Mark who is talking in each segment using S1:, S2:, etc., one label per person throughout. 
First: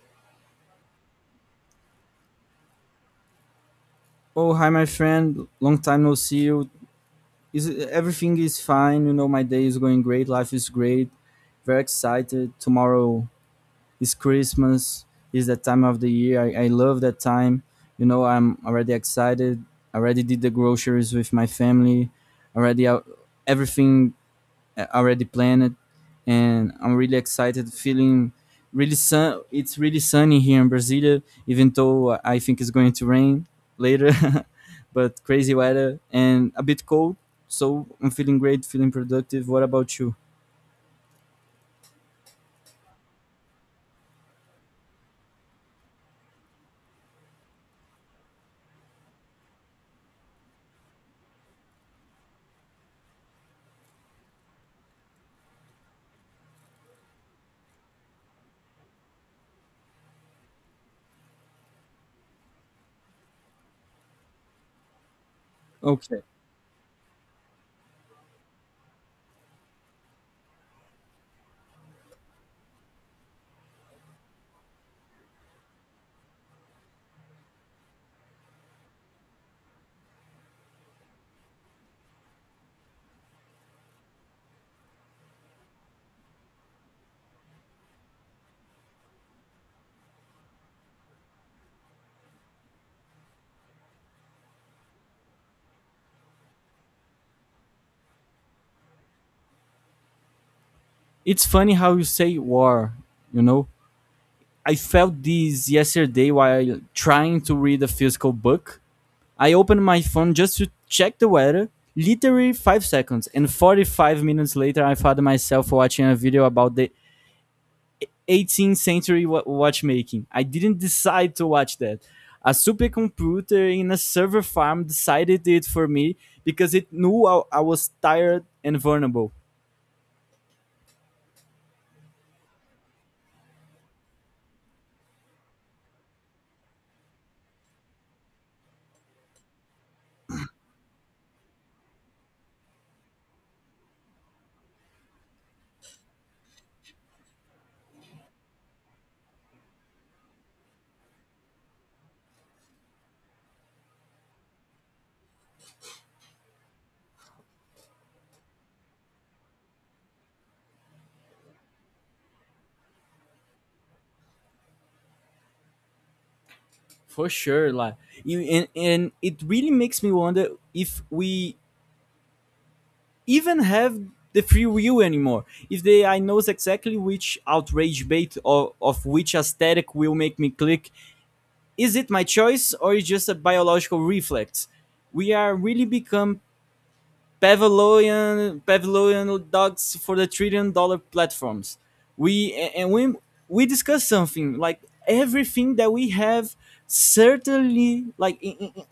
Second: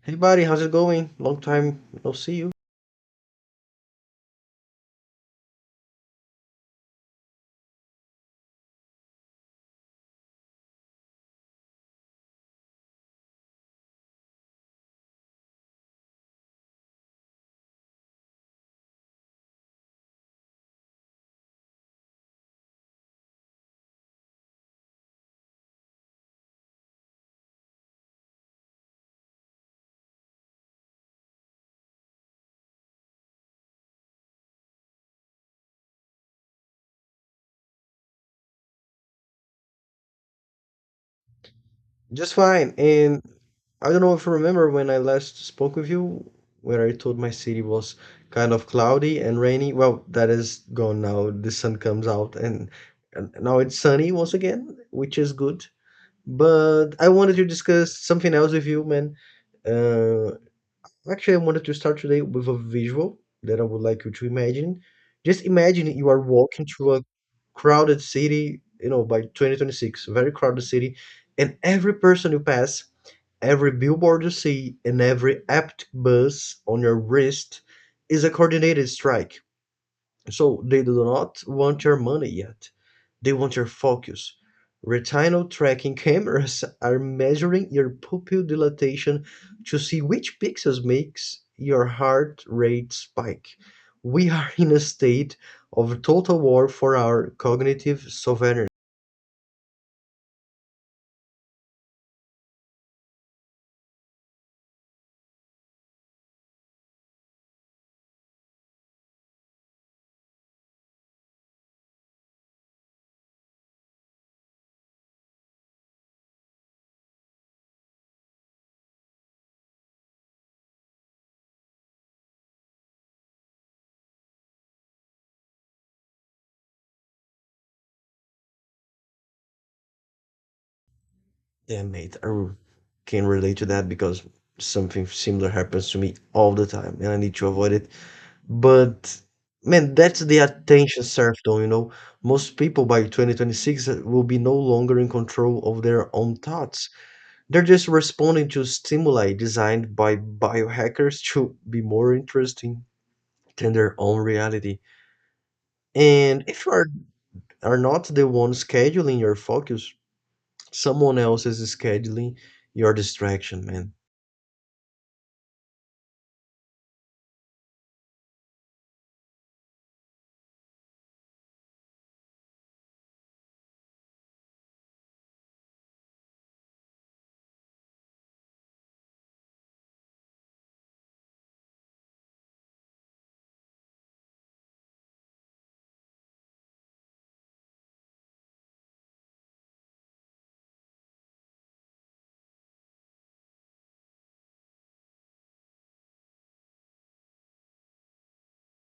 S1: Hey buddy, how's it going? Long time no see you.
S2: Oh, hi, my friend. Long time no see you. Is everything is fine? You know, my day is going great. Life is great. Very excited. Tomorrow is Christmas. Is that time of the year? I love that time. You know, I'm already excited. Already did the groceries with my family. Already out, everything already planned, and I'm really excited. Feeling really sun. It's really sunny here in Brasilia, even though I think it's going to rain later, but crazy weather and a bit cold. So I'm feeling great, feeling productive. What about you?
S1: Just fine. And I don't know if you remember when I last spoke with you, where I told my city was kind of cloudy and rainy. Well, that is gone now. The sun comes out and now it's sunny once again, which is good. But I wanted to discuss something else with you, man. Uh, Actually I wanted to start today with a visual that I would like you to imagine. Just imagine you are
S2: Okay.
S1: walking through a crowded city, you know, by 2026, a very crowded city, and every person you pass, every billboard you see, and every apt buzz on your wrist is a coordinated strike. So they do not want your money yet. They want your focus. Retinal tracking cameras are measuring your pupil dilatation to see which pixels makes your heart rate spike. We are in a state of total war for our cognitive sovereignty.
S2: It's funny how you say war, you know? I felt this yesterday while trying to read a physical book. I opened my phone just to check the weather. Literally 5 seconds, and 45 minutes later, I found myself watching a video about the 18th century watchmaking. I didn't decide to watch that. A supercomputer in a server farm decided it for me because it knew I was tired and vulnerable.
S1: Yeah, mate, I can relate to that because something similar happens to me all the time and I need to avoid it. But man, that's the attention serfdom, you know. Most people by 2026 will be no longer in control of their own thoughts. They're just responding to stimuli designed by biohackers to be more interesting than their own reality. And if you are not the one scheduling your focus, someone else is scheduling your distraction, man.
S2: For sure, like you, and it really makes me wonder if we even have the free will anymore. If the I knows exactly which outrage bait or of which aesthetic will make me click, is it my choice or is just a biological reflex? We are really become Pavlovian dogs for the trillion dollar platforms. We and we we discuss something like everything that we have certainly like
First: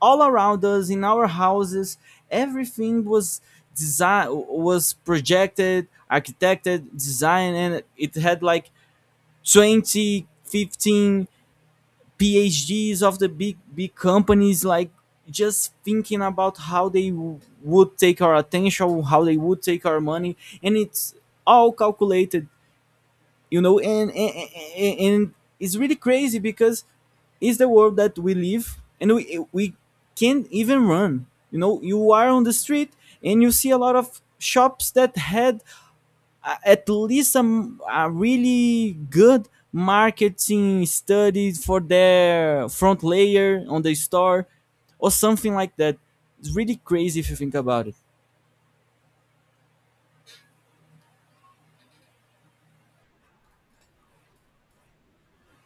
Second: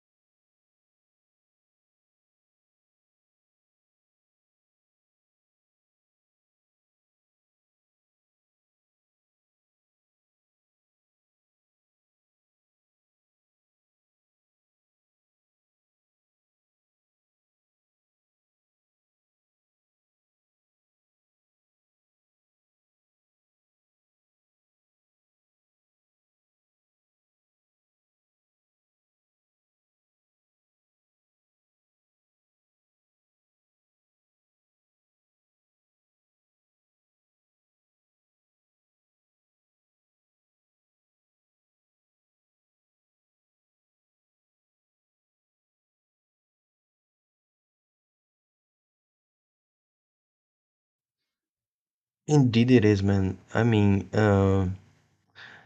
S2: all around us in our houses, everything was design, was projected, architected, designed, and it had like 20, 15 phds of the big companies, like just thinking about how they would take our attention, how they would take our money, and it's all calculated, you know, and it's really crazy because it's the world that we live and we can't even run, you know. You are on the street and you see a lot of shops that had, at least some a really good marketing studies for their front layer on the store or something like that. It's really crazy if you think about it.
S1: Indeed, it is, man. I mean, uh,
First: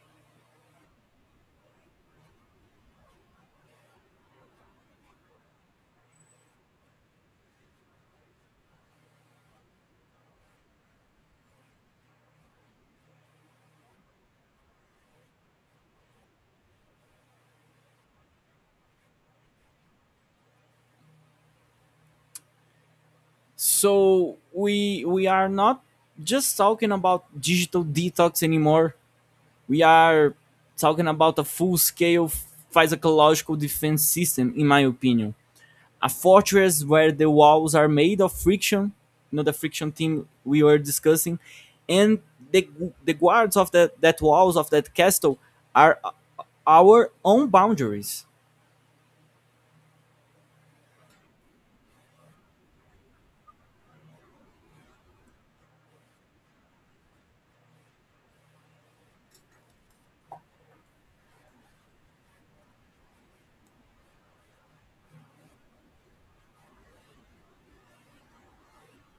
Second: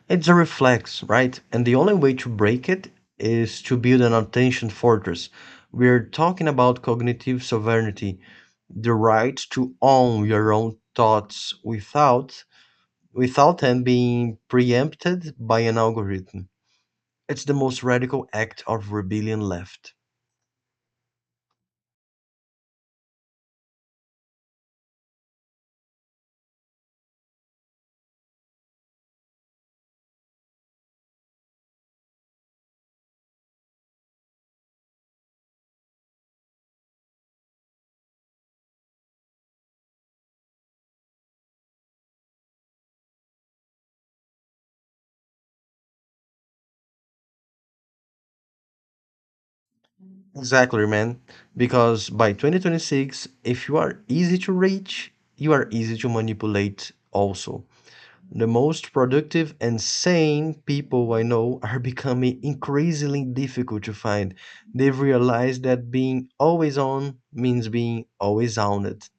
S1: It's a reflex, right? And the only way to break it is to build an attention fortress. We're talking about cognitive sovereignty, the right to own your own thoughts without them being preempted by an algorithm. It's the most radical act of rebellion left.
S2: So we are not just talking about digital detox anymore. We are talking about a full scale physiological defense system, in my opinion. A fortress where the walls are made of friction, you know, the friction thing we were discussing, and the, the guards of that walls of that castle are our own boundaries.
S1: Exactly, man. Because by 2026, if you are easy to reach, you are easy to manipulate also. The most productive and sane people I know are becoming increasingly difficult to find. They've realized that being always on means being always owned.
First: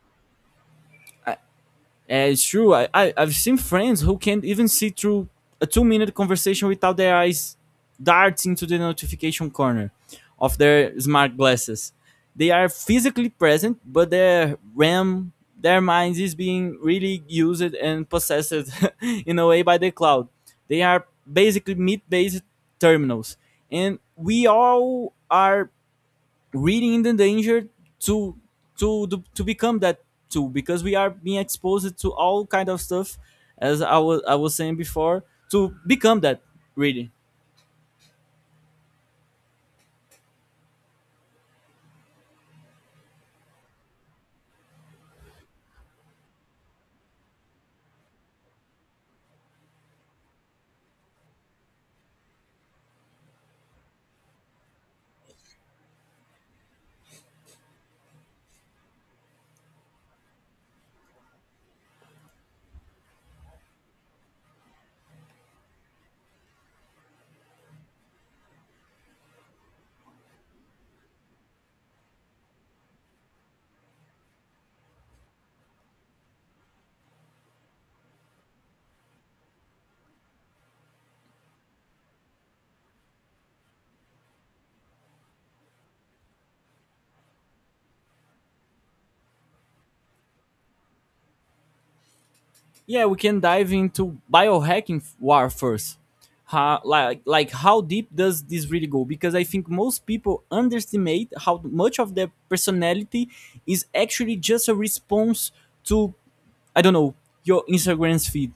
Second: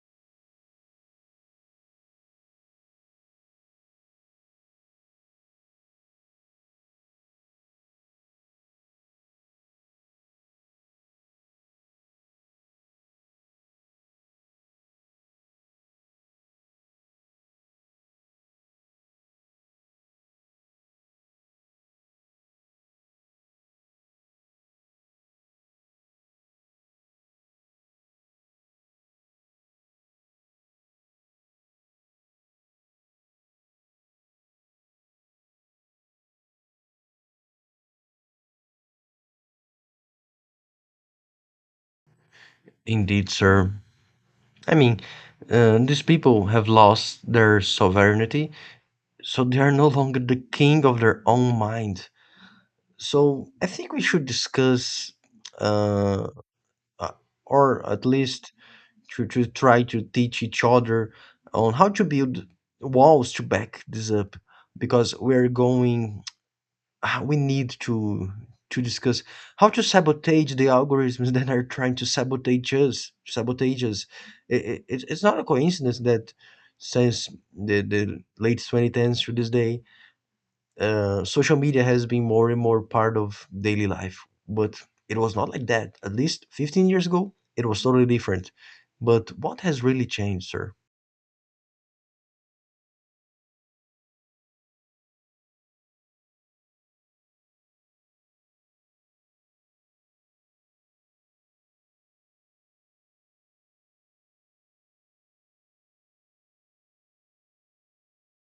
S2: And it's true. I, I've seen friends who can't even see through a 2 minute conversation without their eyes darting to the notification corner of their smart glasses. They are physically present, but their RAM, their minds is being really used and possessed in a way by the cloud. They are basically meat based terminals. And we all are reading in the danger to to become that too because we are being exposed to all kind of stuff, as I was saying before, to become that really.
S1: Indeed, sir. I mean, these people have lost their sovereignty, so they are no longer the king of their own mind. So I think we should discuss, uh, uh, or at least to try to teach each other on how to build walls to back this up, because we're going. We need to discuss how to sabotage the algorithms that are trying to sabotage us. Sabotage us. It's not a coincidence that since the late 2010s to this day, social media has been more and more part of daily life, but it was not like that at least 15 years ago. It was totally different. But what has really changed, sir?
S2: Yeah, we can dive into biohacking war first. How, like how deep does this really go, because I think most people underestimate how much of their personality is actually just a response to, I don't know, your Instagram's feed.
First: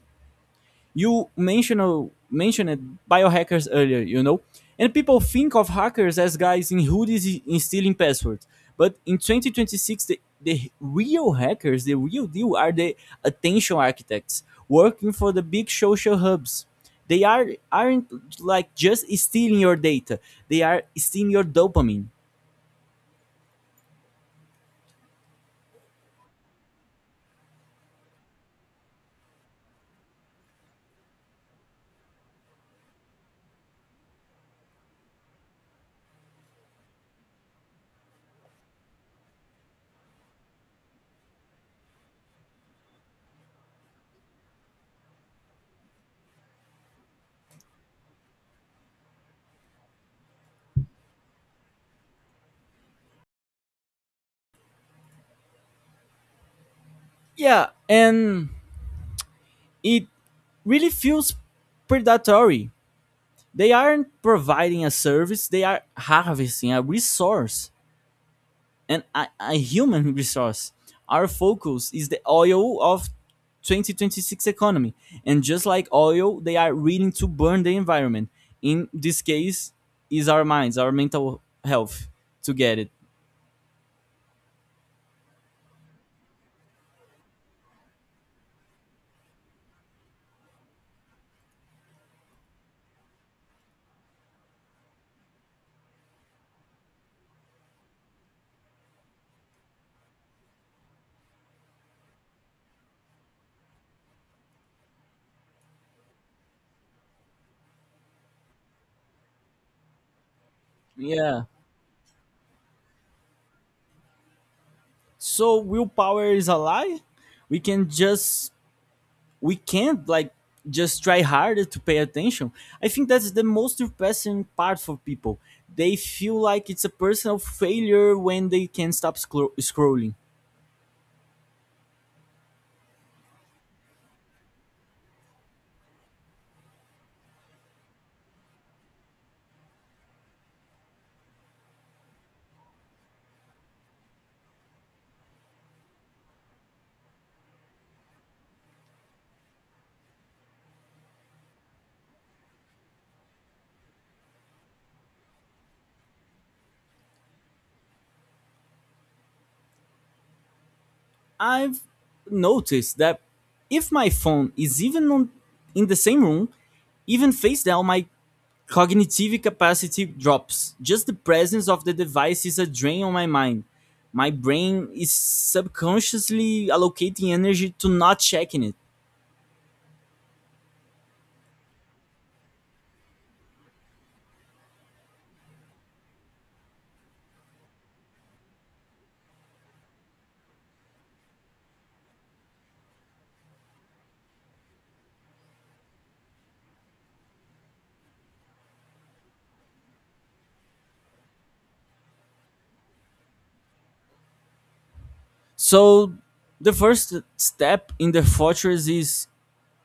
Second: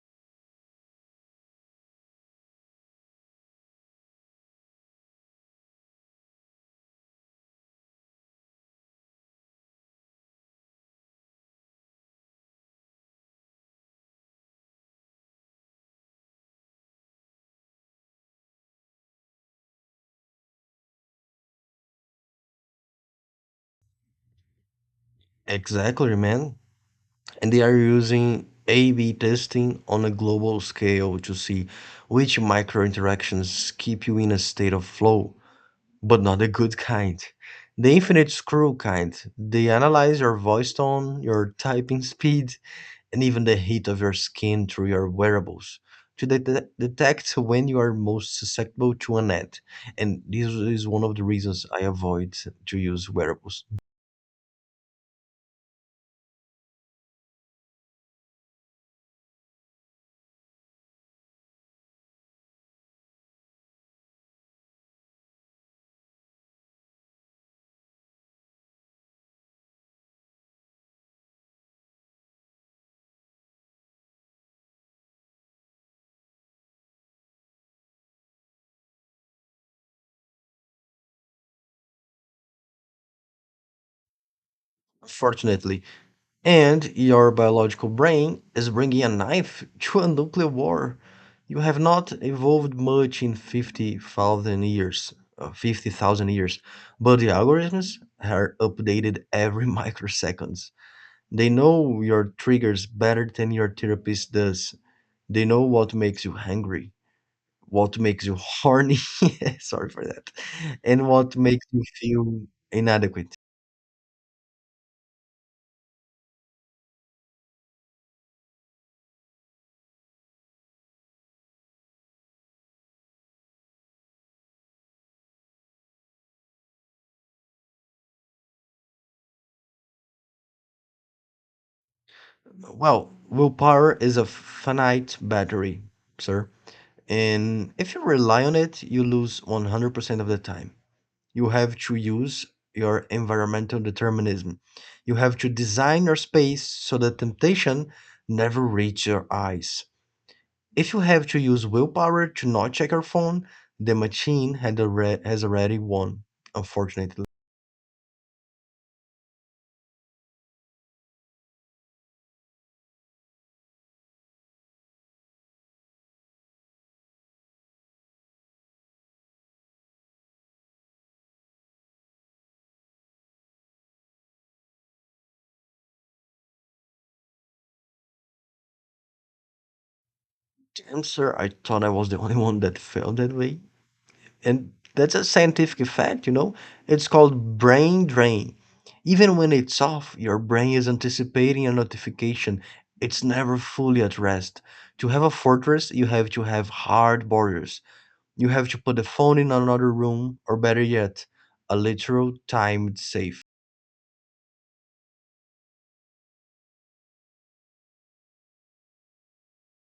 S2: You mentioned biohackers earlier, you know, and people think of hackers as guys in hoodies in stealing passwords. But in 2026, the real hackers, the real deal, are the attention architects working for the big social hubs. They aren't like just stealing your data; they are stealing your dopamine.
S1: Exactly, man. And they are using a-b testing on a global scale to see which micro interactions keep you in a state of flow, but not the good kind. The infinite screw kind. They analyze your voice tone, your typing speed, and even the heat of your skin through your wearables to detect when you are most susceptible to an ad. And this is one of the reasons I avoid to use wearables,
S2: Yeah, and it really feels predatory. They aren't providing a service, they are harvesting a resource, and a human resource. Our focus is the oil of 2026 economy. And just like oil, they are willing to burn the environment. In this case, is our minds, our mental health, to get it.
S1: unfortunately. And your biological brain is bringing a knife to a nuclear war. You have not evolved much in 50,000 years, but the algorithms are updated every microseconds. They know your triggers better than your therapist does. They know what makes you hungry, what makes you horny, sorry for that, and what
S2: Yeah.
S1: makes you feel inadequate.
S2: So willpower is a lie. We can just we can't like just try harder to pay attention. I think that's the most depressing part for people. They feel like it's a personal failure when they can't stop scrolling.
S1: Well, willpower is a finite battery, sir. And if you rely on it, you lose 100% of the time. You have to use your environmental determinism. You have to design your space so the temptation never reaches your eyes. If you have to use willpower to not check your phone, the machine has already won, unfortunately.
S2: I've noticed that if my phone is even on, in the same room, even face down, my cognitive capacity drops. Just the presence of the device is a drain on my mind. My brain is subconsciously allocating energy to not checking it.
S1: Damn, sir, I thought I was the only one that felt that way. And that's a scientific fact, you know? It's called brain drain. Even when it's off, your brain is anticipating a notification. It's never fully at rest. To have a fortress, you have to have hard borders. You have to put the phone in another room, or better yet, a literal timed safe.
S2: So the first step in the fortress is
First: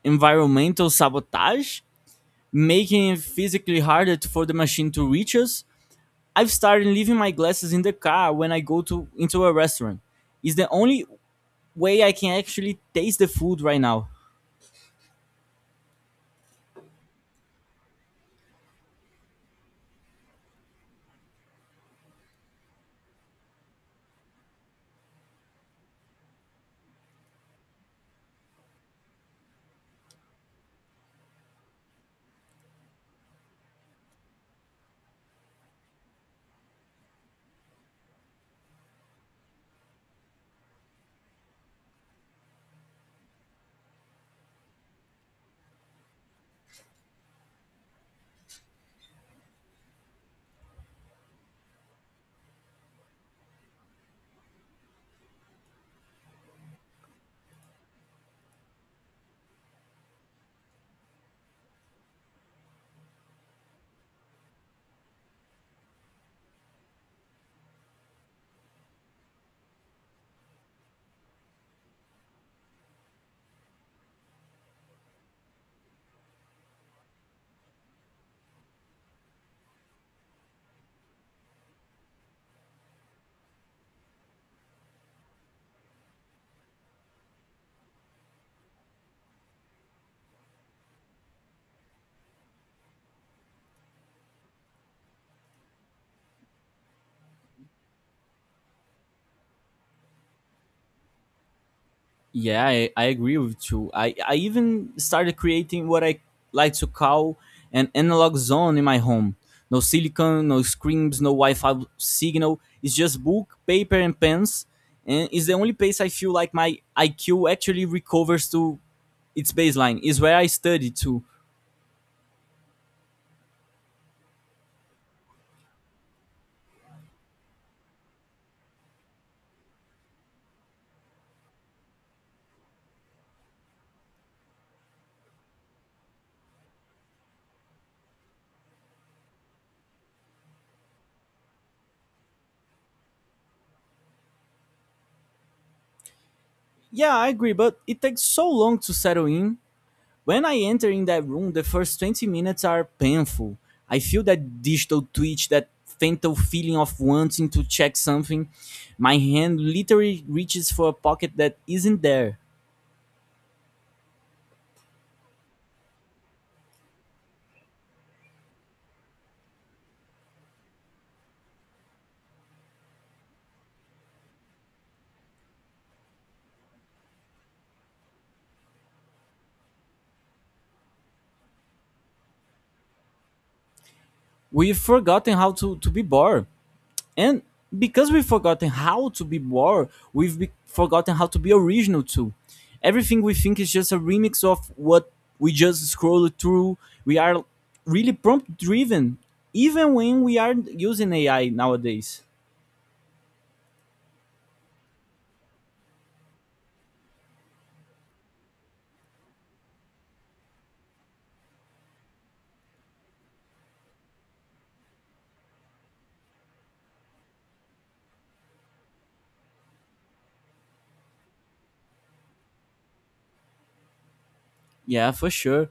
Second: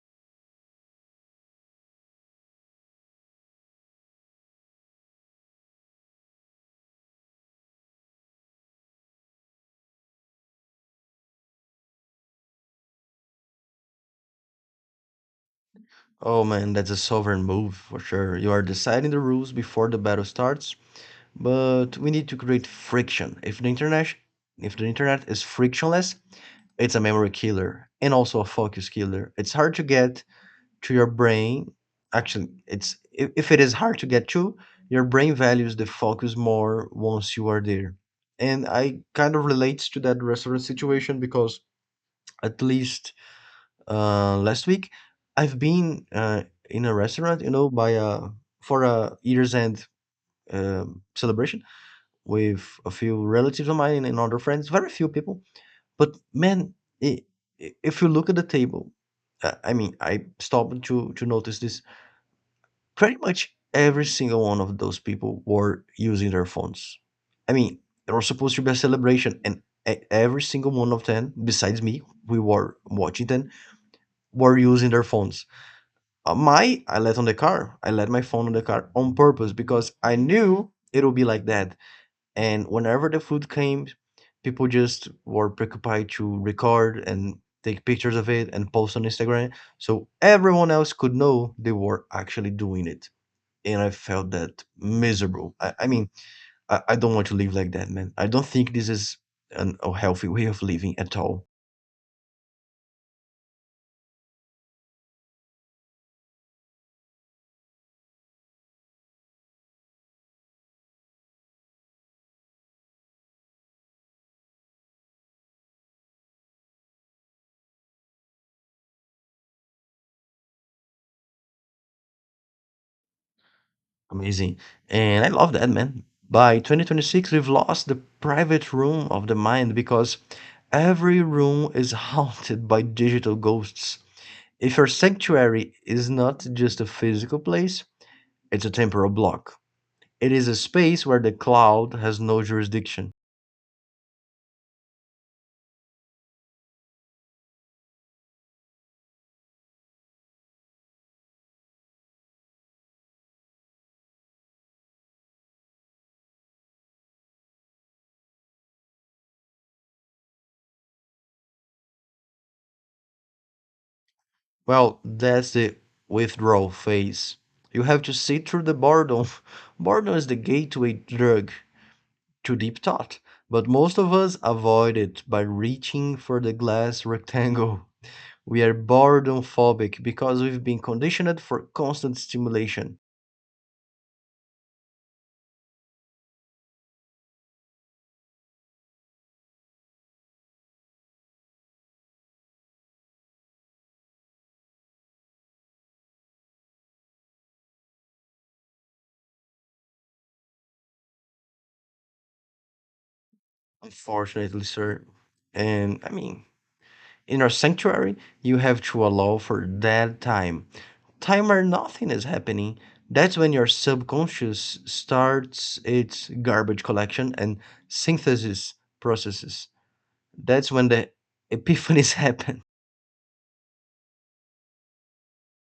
S2: environmental sabotage, making it physically harder for the machine to reach us. I've started leaving my glasses in the car when I go to into a restaurant. It's the only way I can actually taste the food right now.
S1: Oh man, that's a sovereign move for sure. You are deciding the rules before the battle starts, but we need to create friction. If the internet is frictionless, it's a memory killer and also a focus killer. It's hard to get to your brain. Actually, it's if it is hard to get to, your brain values the focus more once you are there. And I kind of relates to that restaurant situation because at least, last week, I've been, in a restaurant, you know, by a for a year's end celebration with a few relatives of mine and other friends, very few people. But man, i i- if you look at the table, I stopped to notice this. Pretty much every single one of those people were using their phones. I mean, there was supposed to be a celebration, and every single one of them, besides me, we were watching them, were using their phones. My I left on the car. I let my phone on the car on purpose because I knew it would be like that. And whenever the food came, people just were preoccupied to record and take pictures of it and post on Instagram. So everyone else could know they were actually doing it. And I felt that miserable. I mean, I don't want to live like that, man. I don't think this is a healthy way of living at all.
S2: Yeah, I agree with you. I even started creating what I like to call an analog zone in my home. No silicon, no screens, no Wi Fi signal. It's just book, paper, and pens. And it's the only place I feel like my IQ actually recovers to its baseline, is where I study too.
S1: Amazing. And I love that, man. By 2026, we've lost the private room of the mind because every room is haunted by digital ghosts. If your sanctuary is not just a physical place, it's a temporal block. It is a space where the cloud has no jurisdiction.
S2: Yeah, I agree, but it takes so long to settle in. When I enter in that room, the first 20 minutes are painful. I feel that digital twitch, that fatal feeling of wanting to check something. My hand literally reaches for a pocket that isn't there.
S1: Well, that's the withdrawal phase. You have to sit through the boredom. Boredom is the gateway drug to deep thought, but most of us avoid it by reaching for the glass rectangle. We are boredom phobic because we've been conditioned for constant stimulation,
S2: We've forgotten how to be bored. And because we've forgotten how to be bored, we've forgotten how to be original too. Everything we think is just a remix of what we just scrolled through. We are really prompt driven, even when we are using AI nowadays.
S1: unfortunately, sir. And I mean, in our sanctuary, you have to allow for dead time. Time where nothing is happening. That's when your subconscious starts its garbage collection and synthesis processes. That's when the epiphanies happen.
S2: Yeah, for sure.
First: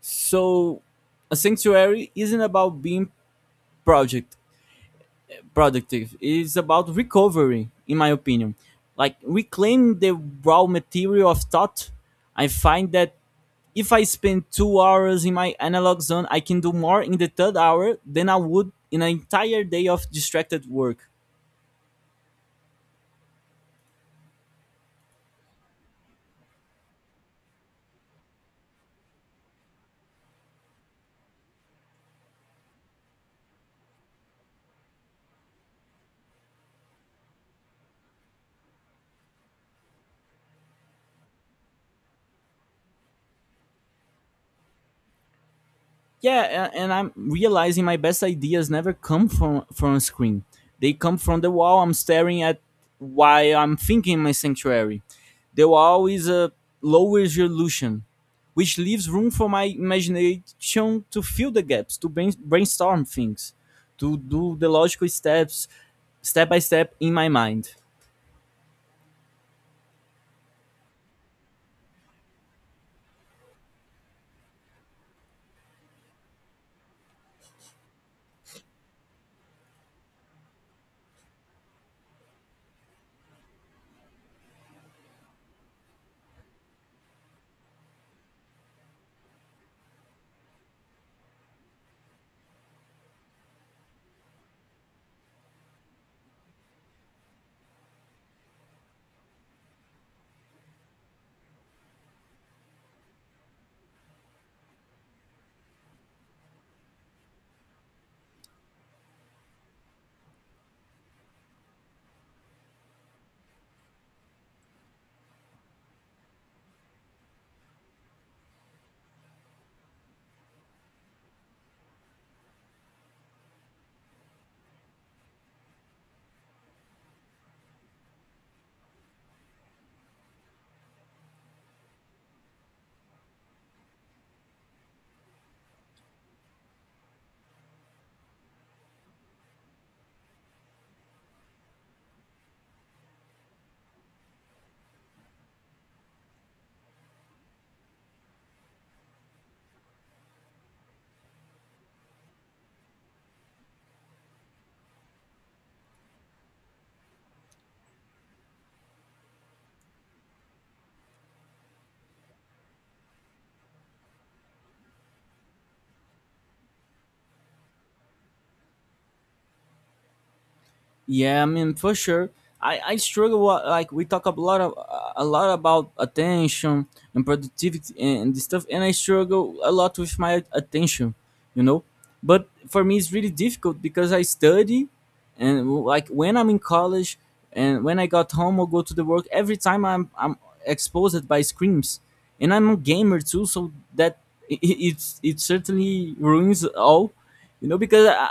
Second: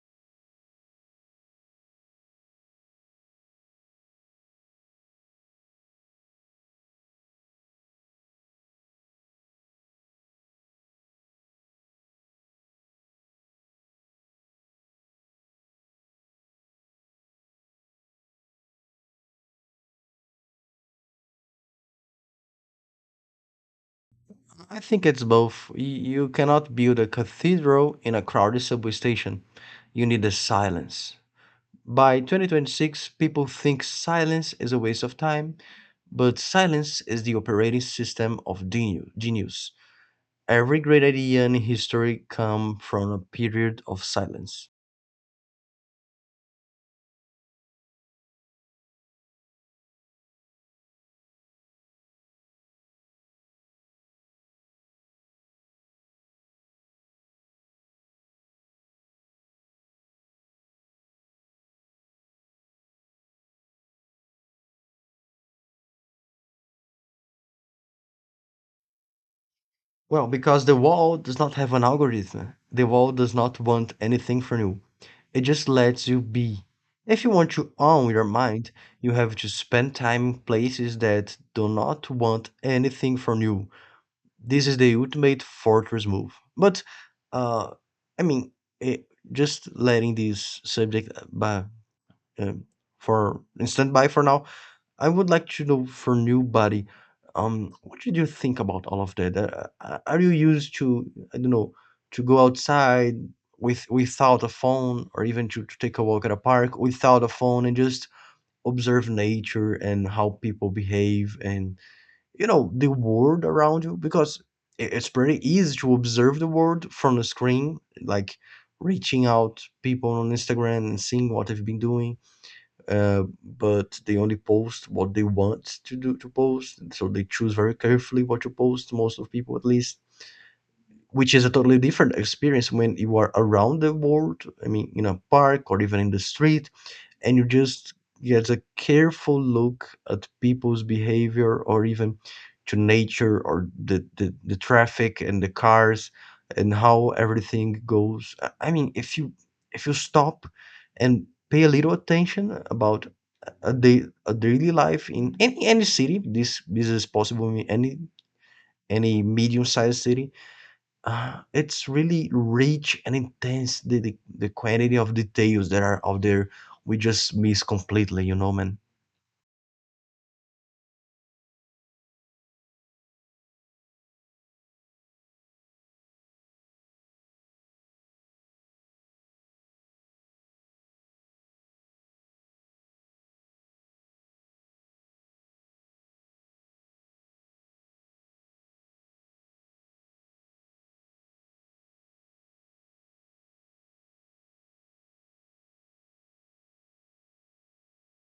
S2: So a sanctuary isn't about being project productive. It's about recovery, in my opinion. Like reclaim the raw material of thought. I find that if I spend 2 hours in my analog zone, I can do more in the third hour than I would in an entire day of distracted work.
S1: I think it's both. You cannot build a cathedral in a crowded subway station. You need the silence. By 2026, people think silence is a waste of time, but silence is the operating system of genius. Every great idea in history comes from a period of silence.
S2: Yeah, a- and I'm realizing my best ideas never come from a screen. They come from the wall I'm staring at while I'm thinking. In my sanctuary, the wall is a low resolution, which leaves room for my imagination to fill the gaps, to brainstorm things, to do the logical steps step by step in my mind.
S1: Well, because the wall does not have an algorithm. The wall does not want anything from you. It just lets you be. If you want to own your mind, you have to spend time in places that do not want anything from you. This is the ultimate fortress move. But, uh, I mean, eh, just letting this subject, um, for in standby for now. I would like to know for new body, what did you think about all of that? Are you used to, I don't know, to go outside without a phone or even to take a walk at a park without a phone and just observe nature and how people behave and, you know, the world around you? Because it's pretty easy to observe the world from the screen, like reaching out people on Instagram and seeing what they've been doing, but they only post what they want to do to post, so they choose very carefully what to post, most of people at least, which is a totally different experience when you are around the world. I mean, in a park or even in the street, and you just get a careful look at people's behavior or even to nature or the traffic and the cars and how everything goes. I mean, if you stop and pay a little attention about a daily life in any city, this is possible in any medium-sized city. It's really rich and intense, the quantity of details that are out there we just miss completely, you know, man.
S2: Yeah, I mean for sure. I struggle like we talk a lot about attention and productivity and this stuff, and I struggle a lot with my attention, you know. But for me, it's really difficult because I study, and like when I'm in college and when I got home or go to the work, every time I'm exposed by screens, and I'm a gamer too, so that it certainly ruins all, you know, because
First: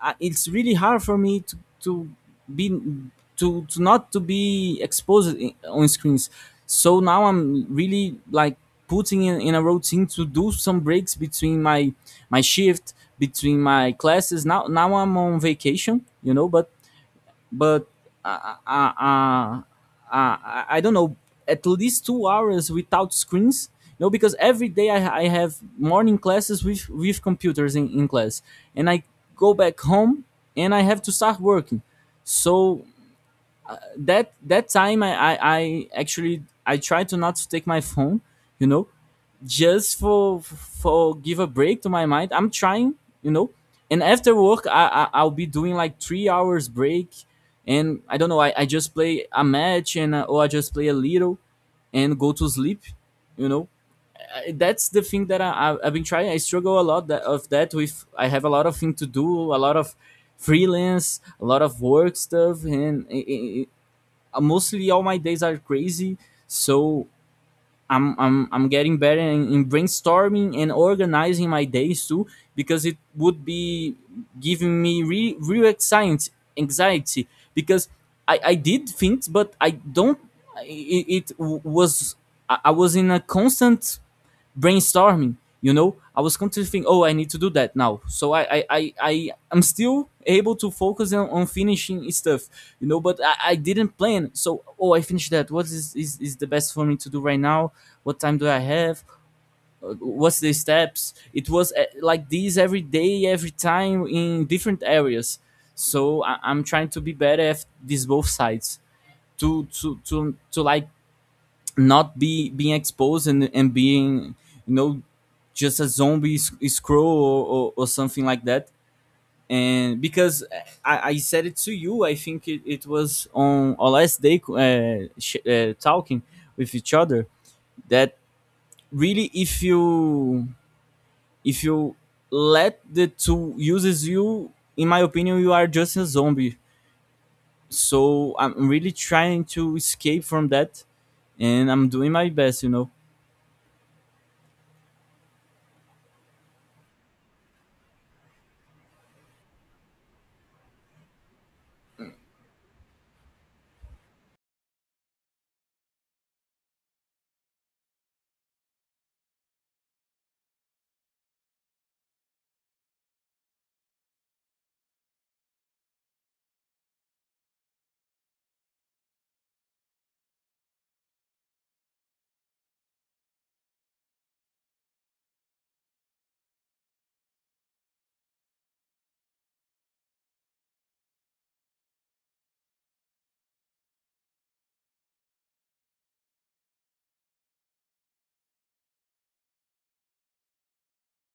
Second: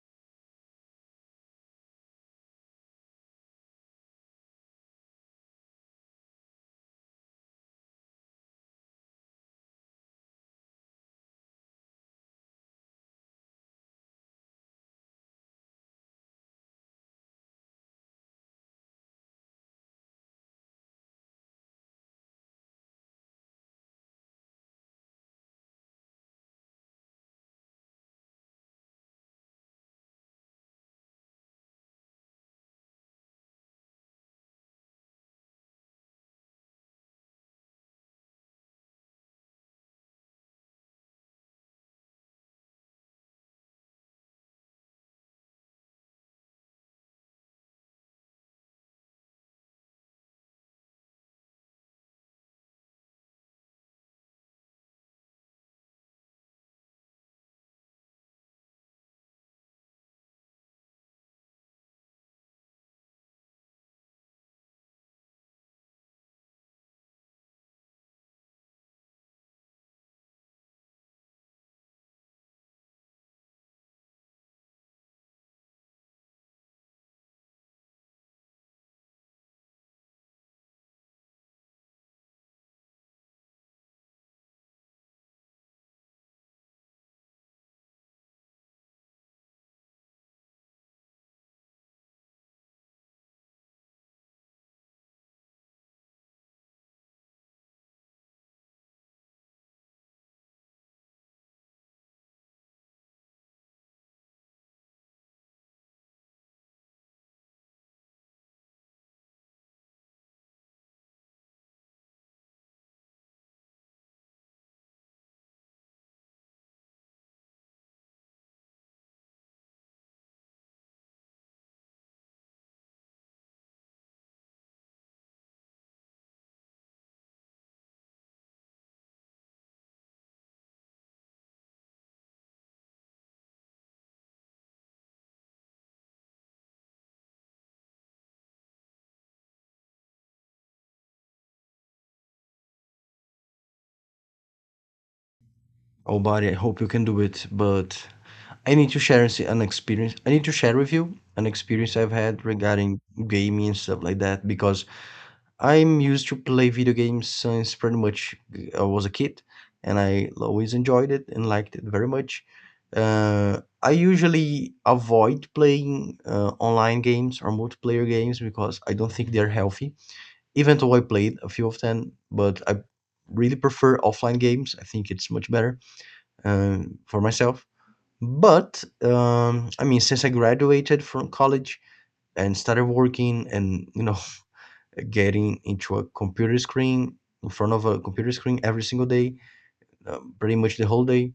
S2: I, it's really hard for me to be to not to be exposed on screens. So now I'm really like putting in a routine to do some breaks between my shift, between my classes. Now I'm on vacation, you know, but uh, uh, uh, uh, I don't know, at least 2 hours without screens. You know, because every day I have morning classes with computers in class, and I go back home and I have to start working. So that time I actually I try to not to take my phone, you know, just for give a break to my mind. I'm trying, you know. And after work, I I'll be doing like 3 hours break, and I don't know. I just play a match and or I just play a little, and go to sleep. You know, that's the thing that I, I've been trying. I struggle a lot that, of that with. I have a lot of thing to do, a lot of freelance, a lot of work stuff, and mostly all my days are crazy. So I'm getting better in brainstorming and organizing my days too because it would be giving me real anxiety because I did things but I don't, it was, I was in a constant brainstorming, you know. I was constantly thinking, oh, I need to do that now, so I am still able to focus on finishing stuff, you know. But I didn't plan, so oh, I finished that, what is is the best for me to do right now, what time do I have? Uh, what's the steps? It was like this every day, every time in different areas. So I, I'm trying to be better at these both sides, to to to to like not be being exposed, and, being, you know, just a zombie scroll or something like that. And because I said it to you, I think it was on our last day, talking with each other, that really, if you, if you let the two uses you, in my opinion, you are just a zombie. So I'm really trying to escape from that, and I'm doing my best, you know.
S1: Oh buddy, I hope you can do it, but I need to share with you an experience I've had regarding gaming and stuff like that because I'm used to play video games since pretty much, I was a kid, and I always enjoyed it and liked it very much. I usually avoid playing, online games or multiplayer games because I don't think they're healthy. Even though I played a few of them, but I really prefer offline games. I think it's much better, for myself. But I mean, since I graduated from college and started working, and you know getting into a computer screen, in front of a computer screen every single day, pretty much the whole day.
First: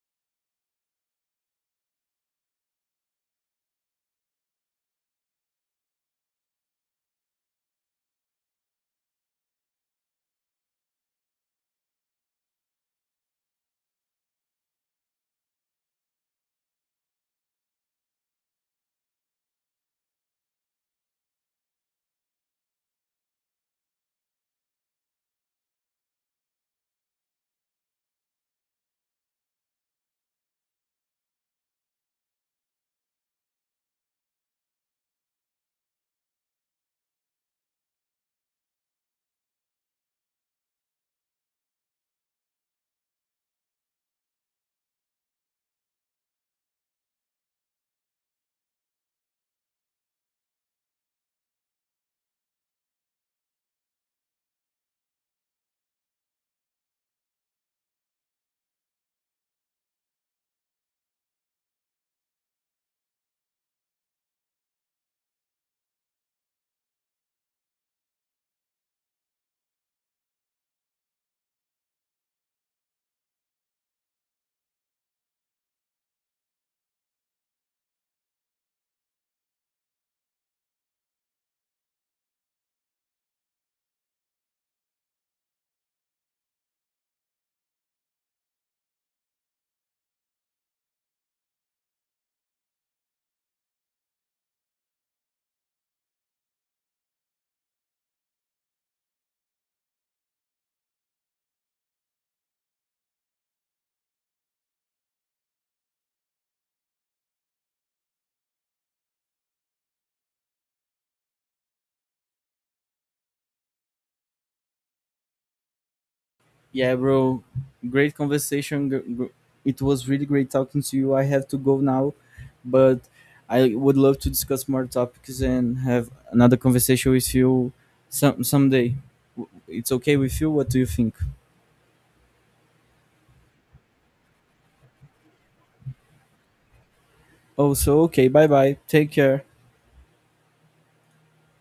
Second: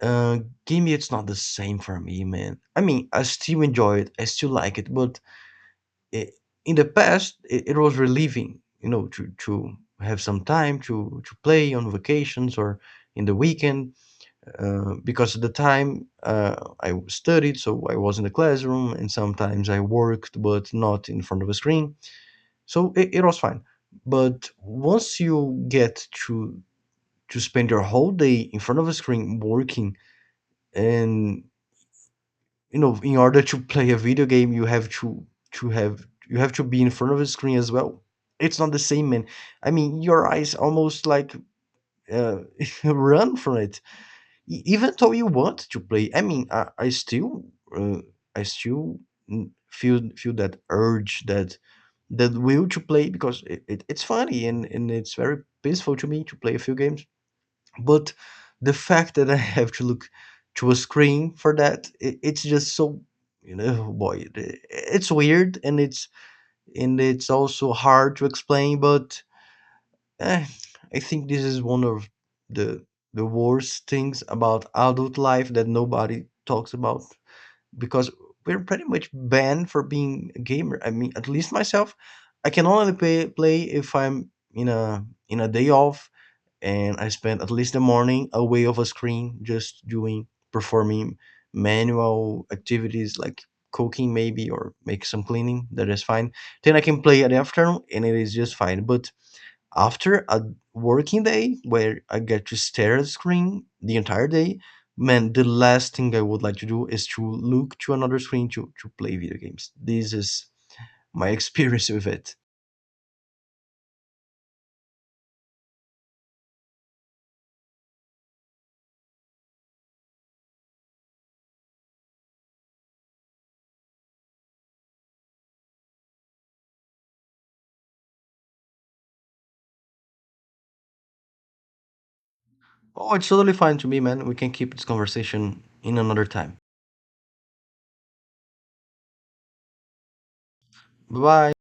S1: Uh, Gaming, it's not the same for me, man. I mean, I still enjoy it, I still like it, but it, in the past, it was relieving, you know, to have some time to play on vacations or in the weekend, because at the time I studied, so I was in the classroom, and sometimes I worked, but not in front of a screen, so it was fine. But once you get to spend your whole day in front of a screen working and, you know, in order to play a video game, you have to be in front of a screen as well. It's not the same, man. I mean, your eyes almost like, uh, run from it. Even though you want to play. I mean, uh, I still feel that urge, that the will to play, because it's funny, and it's very peaceful to me to play a few games. But the fact that I have to look to a screen for that, it's just so, you know, boy, it, it's weird and it's also hard to explain. But, eh, I think this is one of the the worst things about adult life that nobody talks about because we're pretty much banned for being a gamer. I mean, at least myself, I can only play if I'm in a day off and I spend at least the morning away of a screen, just doing performing manual activities like cooking maybe or make some cleaning. That is fine. Then I can play at the afternoon and it is just fine. But after a working day where I get to stare at a screen the entire day, man, the last thing I would like to do is to look to another screen to play video games. This is my experience with it.
S2: Yeah, bro. Great conversation. It was really great talking to you. I have to go now, but I would love to discuss more topics and have another conversation with you someday. It's okay with you? What do you think?
S1: Oh, it's totally fine to me, man. We can keep this conversation in another time.
S2: Oh, so okay. Bye bye. Take care.
S1: Bye bye.